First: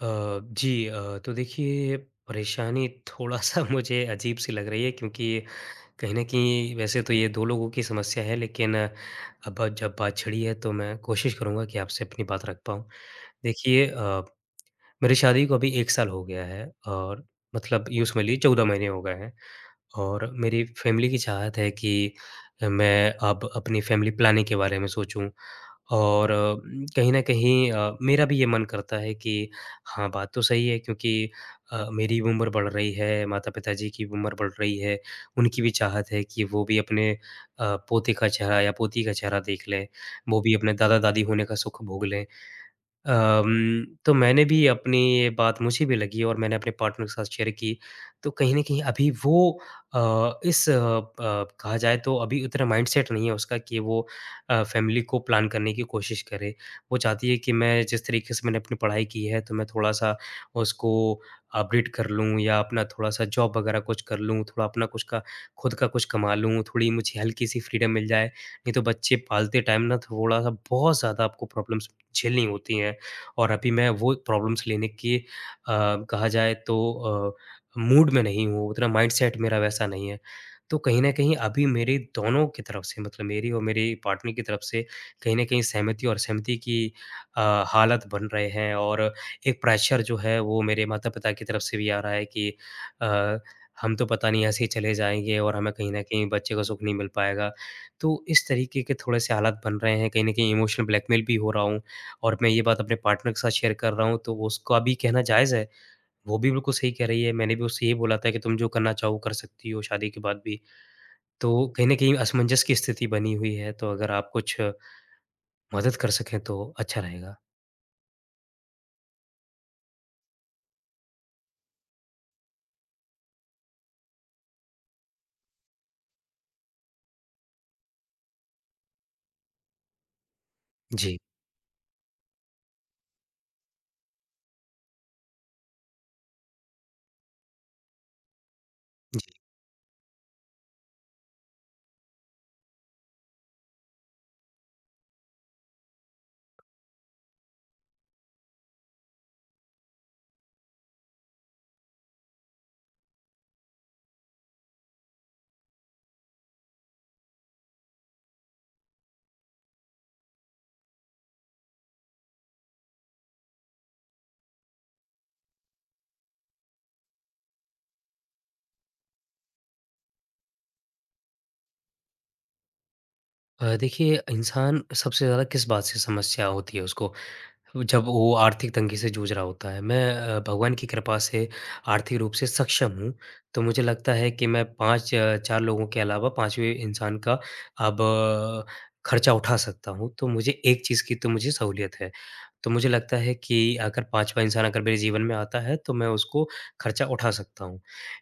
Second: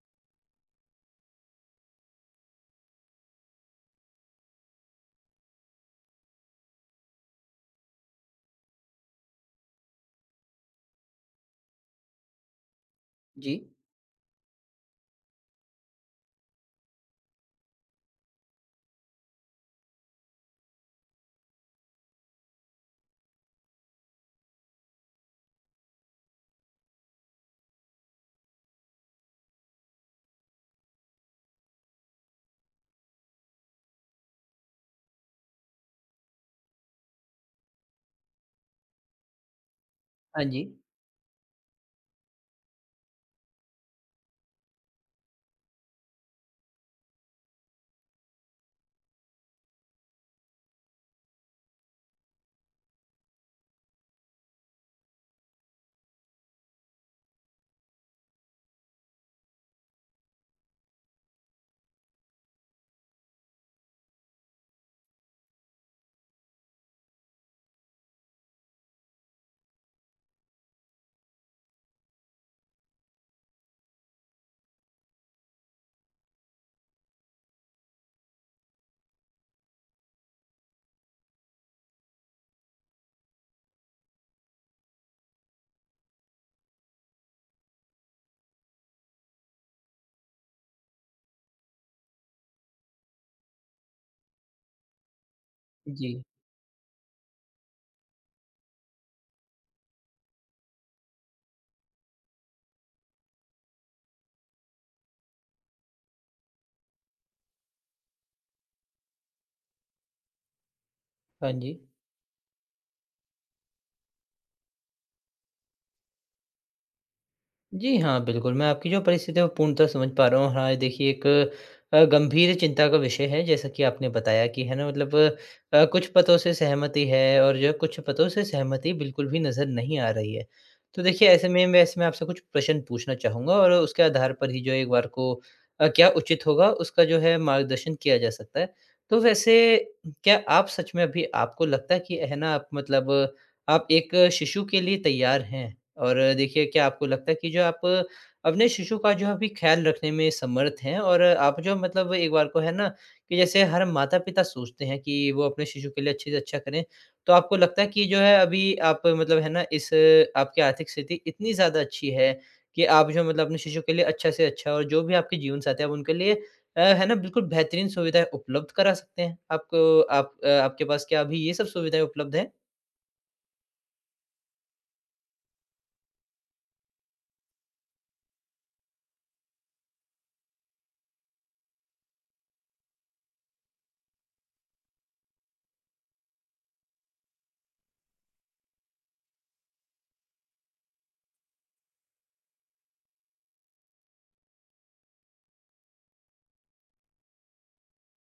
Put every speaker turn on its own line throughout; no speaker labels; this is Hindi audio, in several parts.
अ, जी, तो देखिए, परेशानी थोड़ा-सा मुझे अजीब सी लग रही है, क्योंकि कहीं न कहीं वैसे तो ये 2 लोगों की समस्या है, लेकिन अब जब बात छिड़ी है तो मैं कोशिश करूँगा कि आपसे अपनी बात रख पाऊँ।
जी,
देखिए, मेरी शादी को अभी 1 साल हो गया है और मतलब यूँ समझ लीजिए, 14 महीने हो गए हैं। और मेरी फैमिली की चाहत है कि मैं अब अपनी फैमिली प्लानिंग के बारे में सोचूँ, और कहीं न कहीं मेरा भी ये मन करता है कि हाँ, बात तो सही है, क्योंकि मेरी भी उम्र बढ़ रही है, माता-पिता जी की भी उम्र बढ़ रही है। उनकी भी चाहत है कि वो भी अपने पोते का चेहरा या पोती का चेहरा देख लें, वो
हाँ
भी
जी।
अपने दादा-दादी होने का सुख भोग लें। तो मैंने भी अपनी ये बात मुझे भी लगी, और मैंने अपने पार्टनर के साथ शेयर की। तो कहीं न कहीं अभी वो अ, इस अ, ब कहा जाए तो अभी उतना माइंडसेट नहीं है उसका कि वो फैमिली को प्लान करने की कोशिश करे। वो चाहती है कि मैं जिस तरीके से मैंने अपनी पढ़ाई की है, तो मैं थोड़ा-सा उसको अपग्रेड कर लूँ या अपना थोड़ा-सा जॉब वग़ैरह कुछ कर लूँ, थोड़ा अपना कुछ का खुद का कुछ कमा लूँ, थोड़ी मुझे हल्की-सी फ्रीडम मिल जाए। नहीं तो बच्चे पालते टाइम ना, थोड़ा-सा बहुत ज़्यादा आपको प्रॉब्लम्स झेलनी होती हैं। और अभी मैं वो प्रॉब्लम्स लेने के कहा जाए तो मूड में नहीं हूँ, उतना माइंडसेट मेरा वैसा नहीं है। तो कहीं न कहीं अभी मेरे दोनों की तरफ से, मतलब मेरी और मेरे पार्टनर की तरफ से, कहीं न कहीं सहमति और असहमति की अ, हालत बन रहे हैं, और एक प्रेशर जो है वो मेरे माता-पिता की तरफ से भी आ रहा है कि अ, हम तो पता नहीं ऐसे ही चले जाएँगे और हमें कहीं न
जी,
कहीं बच्चे को सुख नहीं मिल पाएगा। तो इस तरीके के थोड़े-से हालात बन रहे हैं, कहीं न कहीं इमोशनल ब्लैकमेल भी हो रहा हूँ। और मैं ये बात अपने पार्टनर के साथ शेयर कर रहा हूँ, तो उसका भी कहना जायज़ है। वो भी बिल्कुल सही कह रही है, मैंने भी उससे यही बोला था कि तुम जो करना चाहो कर सकती हो शादी के बाद भी।
हाँ
तो
जी।
कहीं न कहीं असमंजस की स्थिति बनी हुई है, तो अगर आप कुछ मदद कर सकें तो अच्छा रहेगा।
जी हाँ, बिल्कुल, मैं आपकी जो परिस्थिति है वो पूर्णतः समझ पा रहा हूँ। हाँ, देखिए एक गंभीर चिंता का विषय है जैसा कि आपने बताया कि है ना मतलब कुछ पतों से सहमति है और जो कुछ पतों से सहमति बिल्कुल भी नज़र नहीं आ रही है। तो
जी।
देखिए ऐसे में वैसे मैं आपसे कुछ प्रश्न पूछना चाहूँगा और उसके आधार पर ही जो एक बार को क्या उचित होगा उसका जो है मार्गदर्शन किया जा सकता है। तो वैसे क्या आप सच में अभी आपको लगता है कि है ना आप मतलब आप एक शिशु के लिए तैयार हैं? और देखिए क्या आपको लगता है कि जो आप अपने शिशु का जो अभी ख़्याल रखने में समर्थ हैं और आप जो मतलब एक बार को है ना कि जैसे हर माता-पिता सोचते हैं कि वो अपने शिशु के लिए अच्छे से अच्छा करें। तो आपको लगता है कि जो है अभी आप मतलब है ना इस आपकी आर्थिक स्थिति इतनी ज़्यादा अच्छी है कि आप जो मतलब अपने शिशु के लिए अच्छा से अच्छा और जो भी आपके जीवन साथी हैं आप उनके लिए है ना बिल्कुल बेहतरीन सुविधाएँ उपलब्ध करा सकते हैं। आपको आप आपके पास क्या अभी ये सब सुविधाएँ उपलब्ध हैं?
देखिए, इंसान सबसे ज़्यादा किस बात से समस्या होती है उसको? जब वो आर्थिक तंगी से जूझ रहा होता है। मैं भगवान की कृपा से आर्थिक रूप से सक्षम हूँ, तो मुझे लगता है कि मैं 5 4 लोगों के अलावा 5वें इंसान का अब खर्चा उठा सकता हूँ, तो मुझे एक चीज़ की तो मुझे सहूलियत है। तो मुझे लगता है कि अगर 5वाँ इंसान अगर मेरे जीवन में आता है, तो मैं उसको खर्चा उठा सकता हूँ।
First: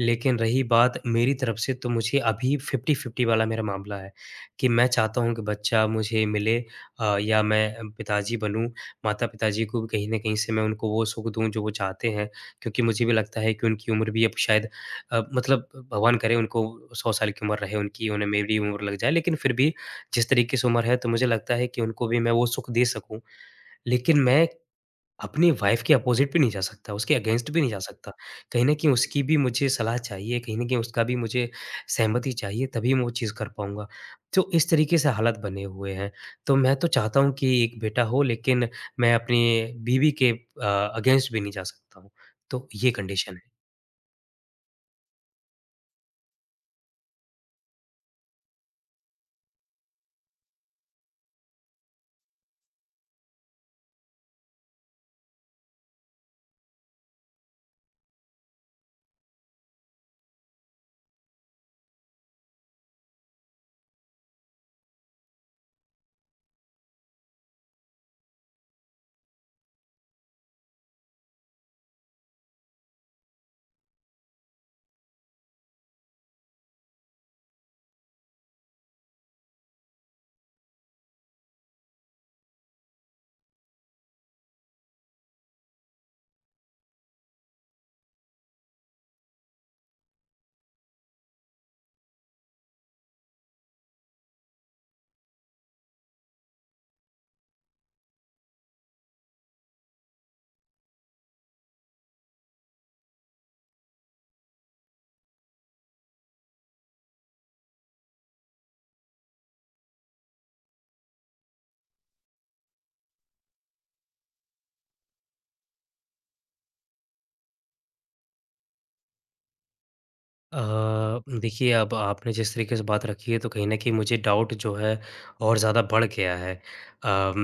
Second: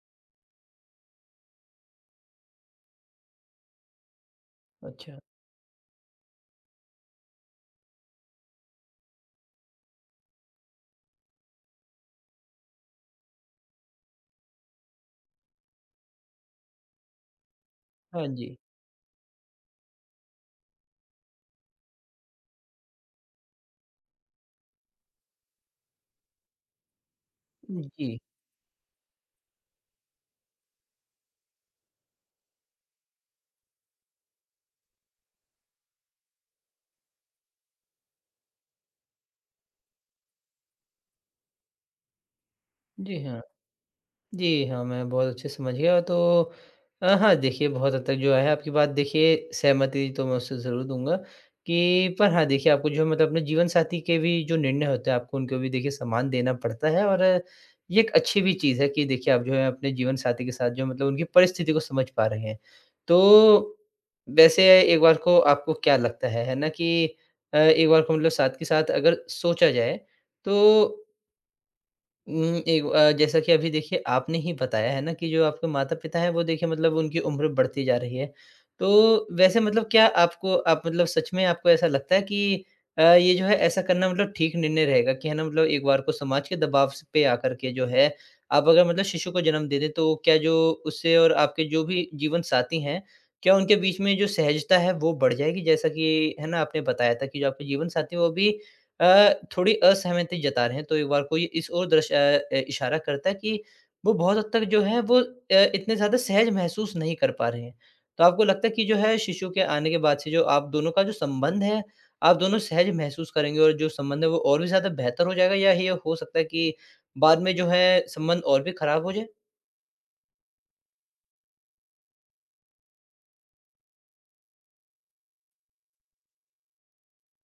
लेकिन रही बात मेरी तरफ से, तो मुझे अभी 50-50 वाला मेरा मामला है कि मैं
अच्छा।
चाहता हूँ कि बच्चा मुझे मिले, या मैं पिताजी बनूँ, माता-पिताजी को भी कहीं न कहीं से मैं उनको वो सुख दूँ जो वो चाहते हैं, क्योंकि मुझे भी लगता है कि उनकी उम्र भी अब शायद, मतलब भगवान करे उनको 100 साल की उम्र रहे उनकी,
हाँ
उन्हें
जी।
मेरी उम्र लग जाए, लेकिन फिर भी जिस तरीके से उम्र है तो मुझे लगता है कि उनको भी मैं वो सुख दे सकूँ। लेकिन मैं अपनी वाइफ़ के अपोज़िट भी नहीं जा सकता, उसके अगेंस्ट भी नहीं जा सकता।
जी।
कहीं न कहीं उसकी भी मुझे सलाह चाहिए, कहीं न कहीं उसका भी मुझे सहमति चाहिए, तभी मैं वो चीज़ कर पाऊँगा। तो इस तरीके से हालात बने हुए हैं। तो मैं तो चाहता हूँ कि एक बेटा हो, लेकिन मैं अपनी बीवी के अगेंस्ट भी नहीं जा सकता हूँ। तो ये
जी
कंडीशन
हाँ।
है।
जी हाँ, मैं बहुत अच्छे से समझ गया तो हाँ, देखिए बहुत हद तक जो है आपकी बात देखिए सहमति तो मैं उससे ज़रूर दूँगा कि पर हाँ, देखिए आपको जो मतलब अपने जीवन साथी के भी जो निर्णय होते हैं आपको उनको भी देखिए सम्मान देना पड़ता है और ये एक अच्छी भी चीज़ है कि देखिए आप जो है अपने जीवन साथी के साथ जो मतलब उनकी परिस्थिति को समझ पा रहे हैं। तो वैसे एक बार को आपको क्या लगता है ना कि एक बार को मतलब साथ के साथ अगर सोचा जाए तो एक जैसा कि अभी देखिए आपने ही बताया है ना कि जो आपके माता-पिता हैं वो देखिए मतलब उनकी उम्र बढ़ती जा रही है। तो वैसे मतलब क्या आपको आप मतलब सच में आपको ऐसा लगता है कि ये जो है ऐसा करना मतलब ठीक निर्णय रहेगा कि है ना मतलब एक बार को समाज के दबाव स पे आकर के जो है आप अगर मतलब शिशु को जन्म दे दें तो क्या जो उससे और आपके जो भी जीवन साथी हैं, क्या उनके बीच में जो सहजता है वो बढ़ जाएगी? जैसा कि है ना आपने बताया था कि जो आपके जीवन साथी हैं वो भी थोड़ी असहमति जता रहे हैं, तो एक बार कोई इस ओर दर्श इशारा करता है कि वो बहुत हद तक जो है वो इतने ज़्यादा सहज महसूस नहीं कर पा रहे हैं। तो आपको लगता है कि जो है शिशु के आने के बाद से जो आप दोनों का जो संबंध है, आप दोनों सहज महसूस करेंगे और जो संबंध है वो और भी ज़्यादा बेहतर हो जाएगा या ये हो सकता है कि बाद में जो है संबंध और भी खराब हो जाए?
अ, देखिए, अब आपने जिस तरीके से बात रखी है, तो कहीं न कहीं मुझे डाउट जो है और ज़्यादा बढ़ गया है। अम,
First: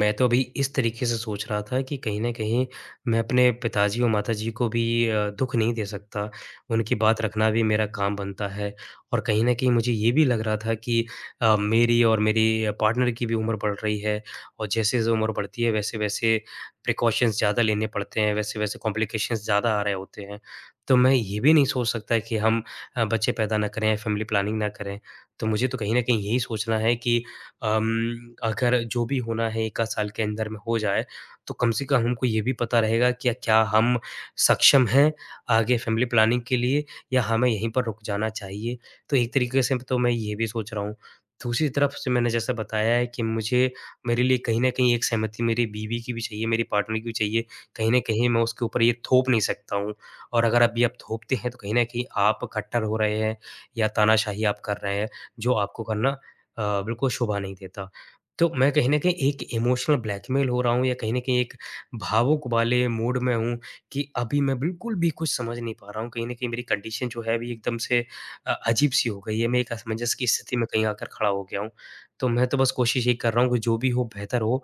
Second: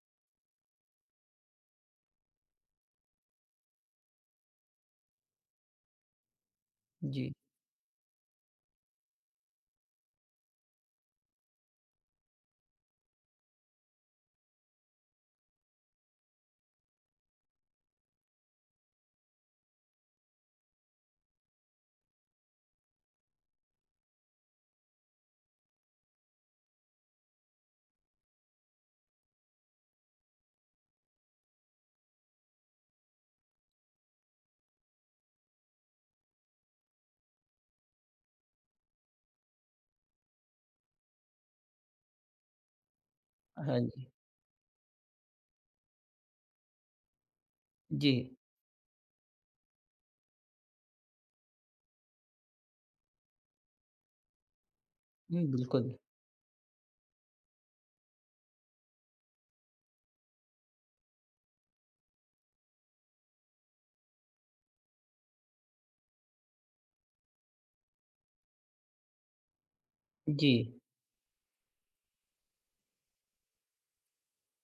मैं तो अभी इस तरीके से सोच रहा था कि कहीं न कहीं मैं अपने पिताजी और माताजी को भी दुःख नहीं दे सकता, उनकी बात
जी।
रखना भी मेरा काम बनता है। और कहीं न कहीं मुझे ये भी लग रहा था कि मेरी और मेरी पार्टनर की भी उम्र बढ़ रही है, और जैसे-जैसे उम्र बढ़ती है वैसे-वैसे प्रिकॉशंस ज़्यादा लेने पड़ते हैं, वैसे-वैसे कॉम्प्लिकेशंस ज़्यादा आ रहे होते हैं। तो मैं ये भी नहीं सोच सकता कि हम बच्चे पैदा ना करें या फ़ैमिली प्लानिंग ना करें। तो मुझे तो कहीं न कहीं यही सोचना है कि अम, अगर जो भी होना है 1 आध साल के अंदर में हो जाए, तो कम से कम हमको ये भी पता रहेगा कि क्या हम सक्षम हैं आगे फ़ैमिली प्लानिंग के लिए, या हमें यहीं पर रुक जाना चाहिए? तो एक तरीके से तो मैं ये भी सोच रहा हूँ। दूसरी तरफ से मैंने जैसा बताया है कि मुझे
हाँ जी।
मेरे लिए कहीं न कहीं एक सहमति मेरी बीवी की भी चाहिए, मेरी पार्टनर की भी चाहिए। कहीं न
जी।
कहीं मैं उसके ऊपर ये थोप नहीं सकता हूँ। और अगर अभी आप थोपते हैं तो कहीं न कहीं आप कट्टर हो रहे हैं, या तानाशाही आप कर रहे हैं,
हुँ,
जो आपको
बिल्कुल।
करना बिल्कुल शोभा नहीं देता। तो मैं कहीं न कहीं एक इमोशनल ब्लैकमेल हो रहा हूँ, या कहीं न कहीं एक भावुक वाले मूड में हूँ कि अभी मैं बिल्कुल भी कुछ समझ नहीं पा रहा हूँ। कहीं न कहीं मेरी कंडीशन जो है अभी एकदम से अजीब-सी हो गई है। मैं एक असमंजस की
जी।
स्थिति में कहीं आकर खड़ा हो गया हूँ। तो मैं तो बस कोशिश यही कर रहा हूँ कि जो भी हो बेहतर हो।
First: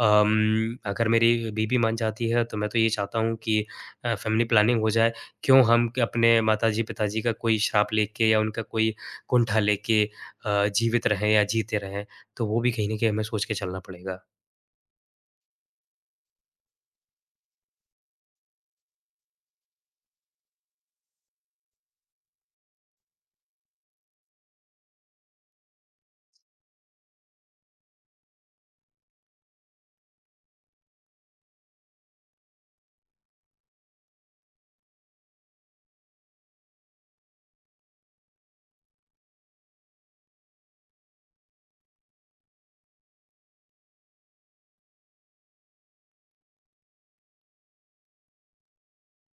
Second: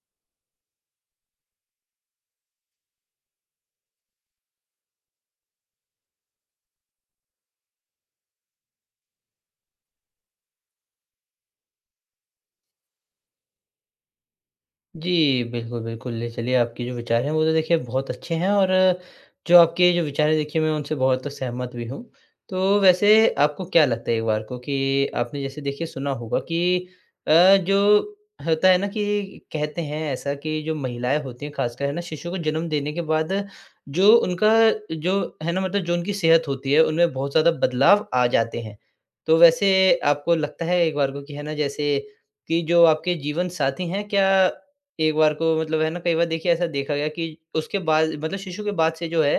अगर मेरी बीबी मान जाती है तो मैं तो ये चाहता हूँ कि फैमिली प्लानिंग हो जाए, क्यों हम क अपने माताजी-पिताजी का कोई श्राप लेके या उनका कोई कुंठा लेके जीवित रहें या जीते रहें, तो वो भी कहीं न कहीं हमें सोच के चलना पड़ेगा।
जी, बिल्कुल, बिल्कुल, ले चलिए आपके जो विचार हैं वो तो देखिए बहुत अच्छे हैं और जो आपके जो विचार हैं देखिए मैं उनसे बहुत सहमत भी हूँ। तो वैसे आपको क्या लगता है एक बार को कि आपने जैसे देखिए सुना होगा कि अ, जो होता है ना कि कहते हैं ऐसा कि जो महिलाएँ होती हैं ख़ासकर है ना शिशु को जन्म देने के बाद जो उनका जो है ना मतलब जो उनकी सेहत होती है उनमें बहुत ज़्यादा बदलाव आ जाते हैं। तो वैसे आपको लगता है एक बार को कि है ना जैसे कि जो आपके जीवन साथी हैं क्या एक बार को मतलब है ना कई बार देखिए ऐसा देखा गया कि उसके बाद मतलब शिशु के बाद से जो है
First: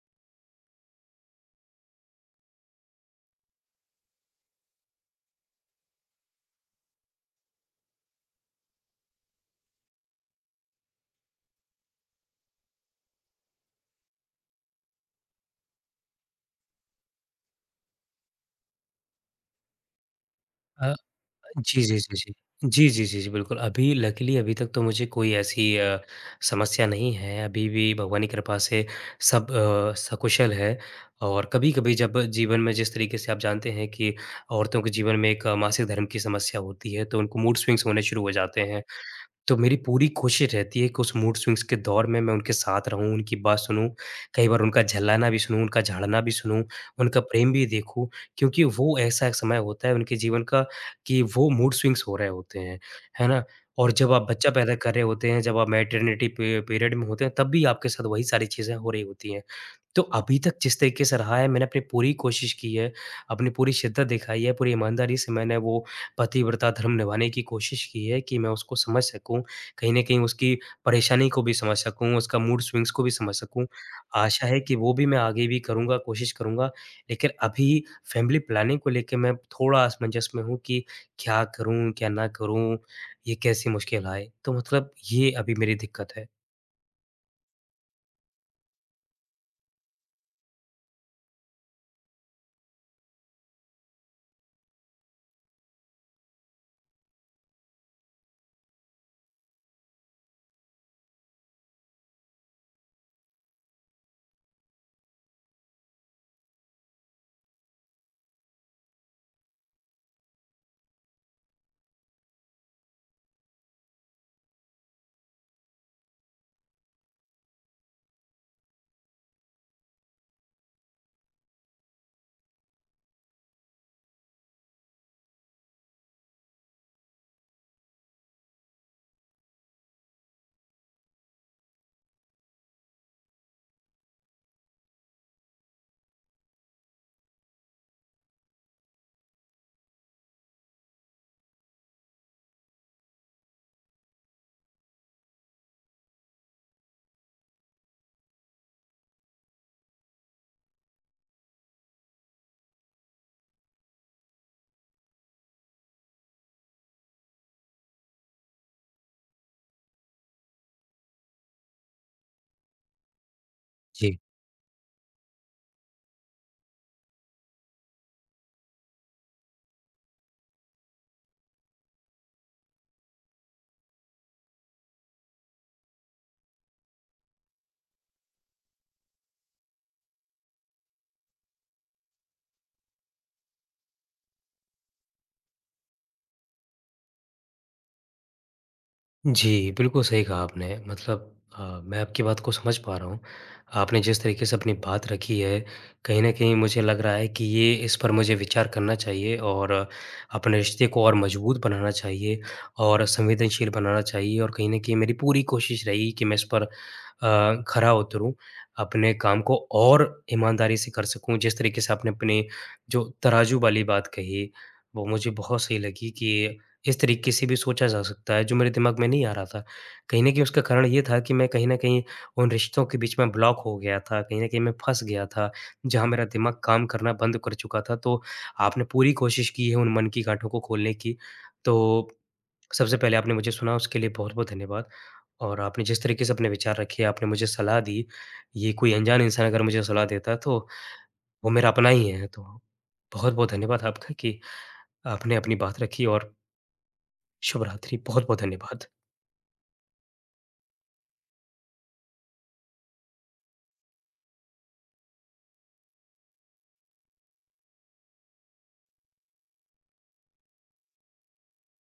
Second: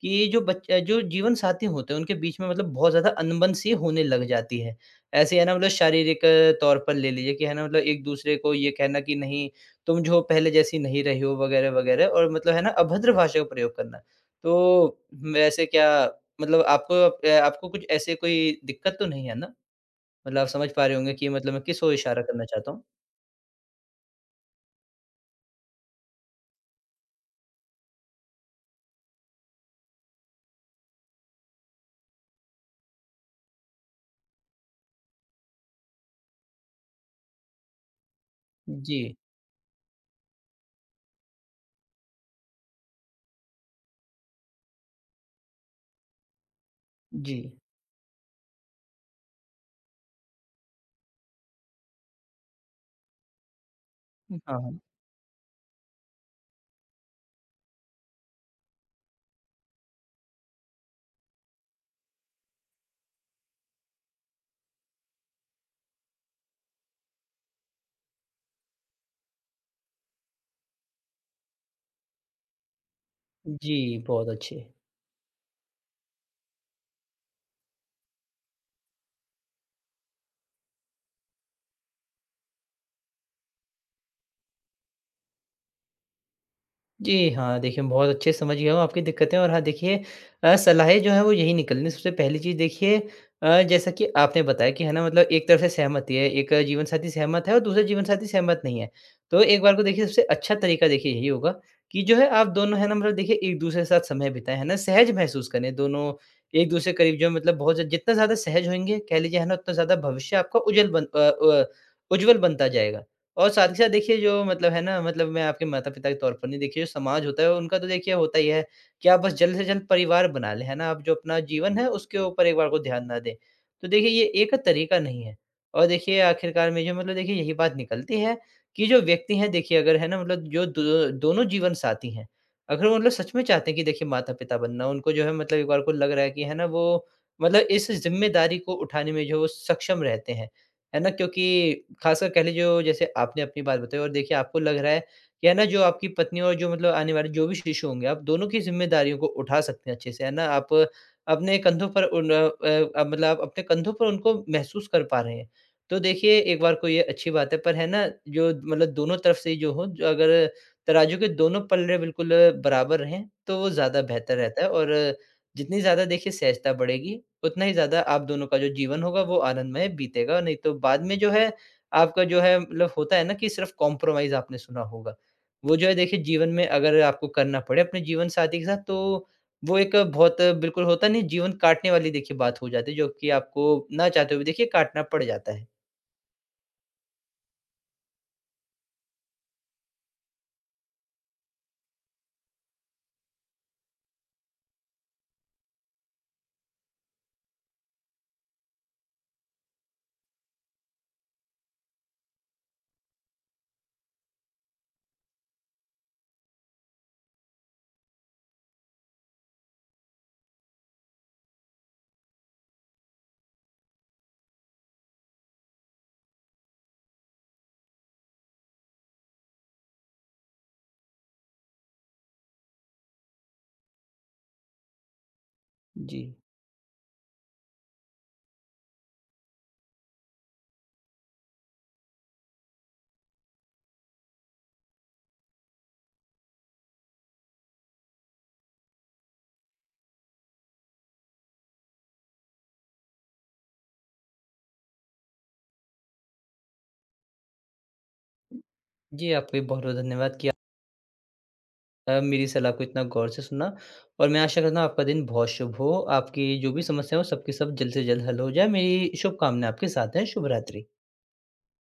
कि जो बच्चे जो जीवन साथी होते हैं उनके बीच में मतलब बहुत ज़्यादा अनबन सी होने लग जाती है। ऐसे है ना मतलब शारीरिक तौर पर ले लीजिए कि है ना मतलब एक-दूसरे को ये कहना कि नहीं तुम जो पहले जैसी नहीं रही हो वगैरह, वगैरह और मतलब है ना अभद्र भाषा का प्रयोग करना। तो वैसे क्या मतलब आपको आपको कुछ ऐसे कोई दिक्कत तो नहीं है ना? मतलब आप समझ पा
अ,
रहे होंगे कि मतलब मैं
जी,
किसको
जी, जी,
इशारा
जी।
करना चाहता हूँ?
जी, जी, जी, जी, बिल्कुल। अभी लकीली अभी तक तो मुझे कोई ऐसी समस्या नहीं है, अभी भी भगवान की कृपा से सब सकुशल है। और कभी-कभी जब जीवन में जिस तरीके से आप जानते हैं कि औरतों के जीवन में एक मासिक धर्म की समस्या होती है, तो उनको मूड स्विंग्स होने शुरू हो जाते हैं।
जी,
तो मेरी पूरी कोशिश रहती है कि उस मूड स्विंग्स के दौर में मैं उनके साथ रहूँ, उनकी बात सुनूँ, कई बार उनका झल्लाना भी सुनूँ, उनका झाड़ना भी सुनूँ, उनका
जी।
प्रेम भी देखूँ, क्योंकि वो ऐसा एक समय होता है उनके जीवन का कि वो मूड स्विंग्स हो रहे होते हैं, है ना? और जब आप
हाँ,
बच्चा पैदा
हाँ।
कर रहे होते हैं, जब आप मैटरनिटी पे पीरियड में होते हैं, तब भी आपके साथ वही सारी चीज़ें हो रही होती हैं। तो अभी तक जिस तरीके से रहा है, मैंने अपनी पूरी कोशिश की है, अपनी पूरी शिद्दत दिखाई है, पूरी ईमानदारी से मैंने वो पतिव्रता धर्म निभाने की कोशिश की है कि मैं उसको समझ सकूँ, कहीं न कहीं उसकी परेशानी को भी समझ सकूँ, उसका मूड स्विंग्स को भी समझ सकूँ।
जी, बहुत
आशा है
अच्छे।
कि वो भी मैं आगे भी करूँगा, कोशिश करूँगा। लेकिन अभी फैमिली प्लानिंग को लेके मैं थोड़ा असमंजस में हूँ कि क्या करूँ, क्या ना करूँ? ये कैसी मुश्किल आए? तो मतलब ये अभी मेरी दिक्कत है।
जी हाँ, देखिए मैं बहुत अच्छे समझ गया हूँ आपकी दिक्कतें और हाँ, देखिए सलाहें जो हैं वो यही निकलनी सबसे पहली चीज़ देखिए जैसा कि आपने बताया कि है ना मतलब एक तरफ से सहमति है, एक जीवन साथी सहमत है और दूसरा जीवन साथी सहमत नहीं है। तो एक बार को देखिए सबसे अच्छा तरीका देखिए यही होगा कि जो है आप दोनों है ना मतलब देखिए एक-दूसरे के साथ समय बिताएँ, है ना? सहज महसूस करें दोनों एक-दूसरे के करीब जो है मतलब बहुत ज़्यादा- जितना ज़्यादा सहज होंगे कह लीजिए है ना उतना ज़्यादा भविष्य आपका उज्जल बन उज्ज्वल बनता जाएगा। और साथ ही साथ देखिए जो मतलब है ना मतलब मैं आपके माता-पिता के तौर पर नहीं देखिए जो समाज होता है उनका तो देखिए होता ही है कि आप बस जल्द से जल्द परिवार बना लें, है ना? आप जो अपना जीवन है उसके ऊपर एक बार को ध्यान ना दें। तो देखिए ये एक तरीका नहीं है और देखिए आखिरकार में जो मतलब देखिए यही बात निकलती है कि जो व्यक्ति हैं देखिए अगर है ना मतलब जो दो दोनों जीवन साथी हैं, अगर वो मतलब सच में चाहते हैं कि देखिए माता-पिता बनना उनको जो है मतलब एक बार को लग रहा है कि है ना वो मतलब इस ज़िम्मेदारी को उठाने में जो वो सक्षम रहते हैं। है ना? क्योंकि ख़ासकर कह लीजिए जो जैसे आपने अपनी बात बताई और देखिए आपको लग रहा है कि है ना जो आपकी पत्नी और जो मतलब आने वाले जो भी शिशु होंगे, आप दोनों की ज़िम्मेदारियों को उठा सकते हैं अच्छे से, है ना? आप अपने कंधों पर उन मतलब आप अपने कंधों पर उनको महसूस कर पा रहे हैं। तो देखिए एक बार को ये अच्छी बात है, पर है ना जो मतलब दोनों तरफ से जो हो जो अगर तराजू के दोनों पल्ले बिल्कुल बराबर रहें, तो वो ज़्यादा
जी।
बेहतर रहता है और जितनी ज़्यादा देखिए सहजता बढ़ेगी, उतना ही ज़्यादा आप दोनों का जो जीवन होगा वो आनंदमय बीतेगा, नहीं तो बाद में जो है आपका जो है मतलब होता है ना कि सिर्फ़ कॉम्प्रोमाइज़ आपने सुना होगा। वो जो है देखिए जीवन में अगर आपको करना पड़े अपने जीवनसाथी के साथ तो वो एक बहुत बिल्कुल होता नहीं जीवन काटने वाली देखिए बात हो जाती है जो कि आपको ना चाहते हुए देखिए काटना पड़ जाता है।
जी, बिल्कुल सही कहा आपने। मतलब मैं आपकी बात को समझ पा रहा हूँ। आपने जिस तरीके से अपनी बात रखी है, कहीं न कहीं मुझे लग रहा है कि ये इस पर मुझे विचार करना चाहिए, और अपने रिश्ते को और मज़बूत बनाना चाहिए, और संवेदनशील बनाना चाहिए, और कहीं न कहीं मेरी पूरी कोशिश रहेगी कि मैं इस पर खरा उतरूँ, अपने काम को और ईमानदारी से कर सकूँ। जिस तरीके से आपने अपने जो तराजू वाली बात कही, वो मुझे बहुत सही लगी कि इस तरीके से भी सोचा जा सकता है, जो मेरे दिमाग में नहीं आ रहा था। कहीं न कहीं उसका कारण ये था कि मैं कहीं न कहीं उन रिश्तों के बीच में ब्लॉक हो गया था, कहीं न कहीं मैं फँस गया था, जहाँ
जी।
मेरा दिमाग काम करना बंद कर चुका था। तो आपने पूरी कोशिश की है उन मन की गाँठों को खोलने की। तो सबसे पहले आपने मुझे सुना, उसके लिए बहुत-बहुत धन्यवाद। और आपने जिस तरीके से अपने विचार रखे, आपने मुझे सलाह दी, ये कोई अनजान इंसान अगर मुझे सलाह देता तो वो मेरा अपना ही है। तो बहुत-बहुत धन्यवाद आपका कि आपने अपनी बात रखी, और शुभ रात्रि, बहुत-बहुत धन्यवाद।
जी, आपका भी बहुत-बहुत धन्यवाद कि मेरी सलाह को इतना गौर से सुना और मैं आशा करता हूँ आपका दिन बहुत शुभ हो। आपकी जो भी समस्या हो सबकी सब जल्द से जल्द हल हो जाए। मेरी शुभकामनाएँ आपके साथ हैं। शुभ रात्रि।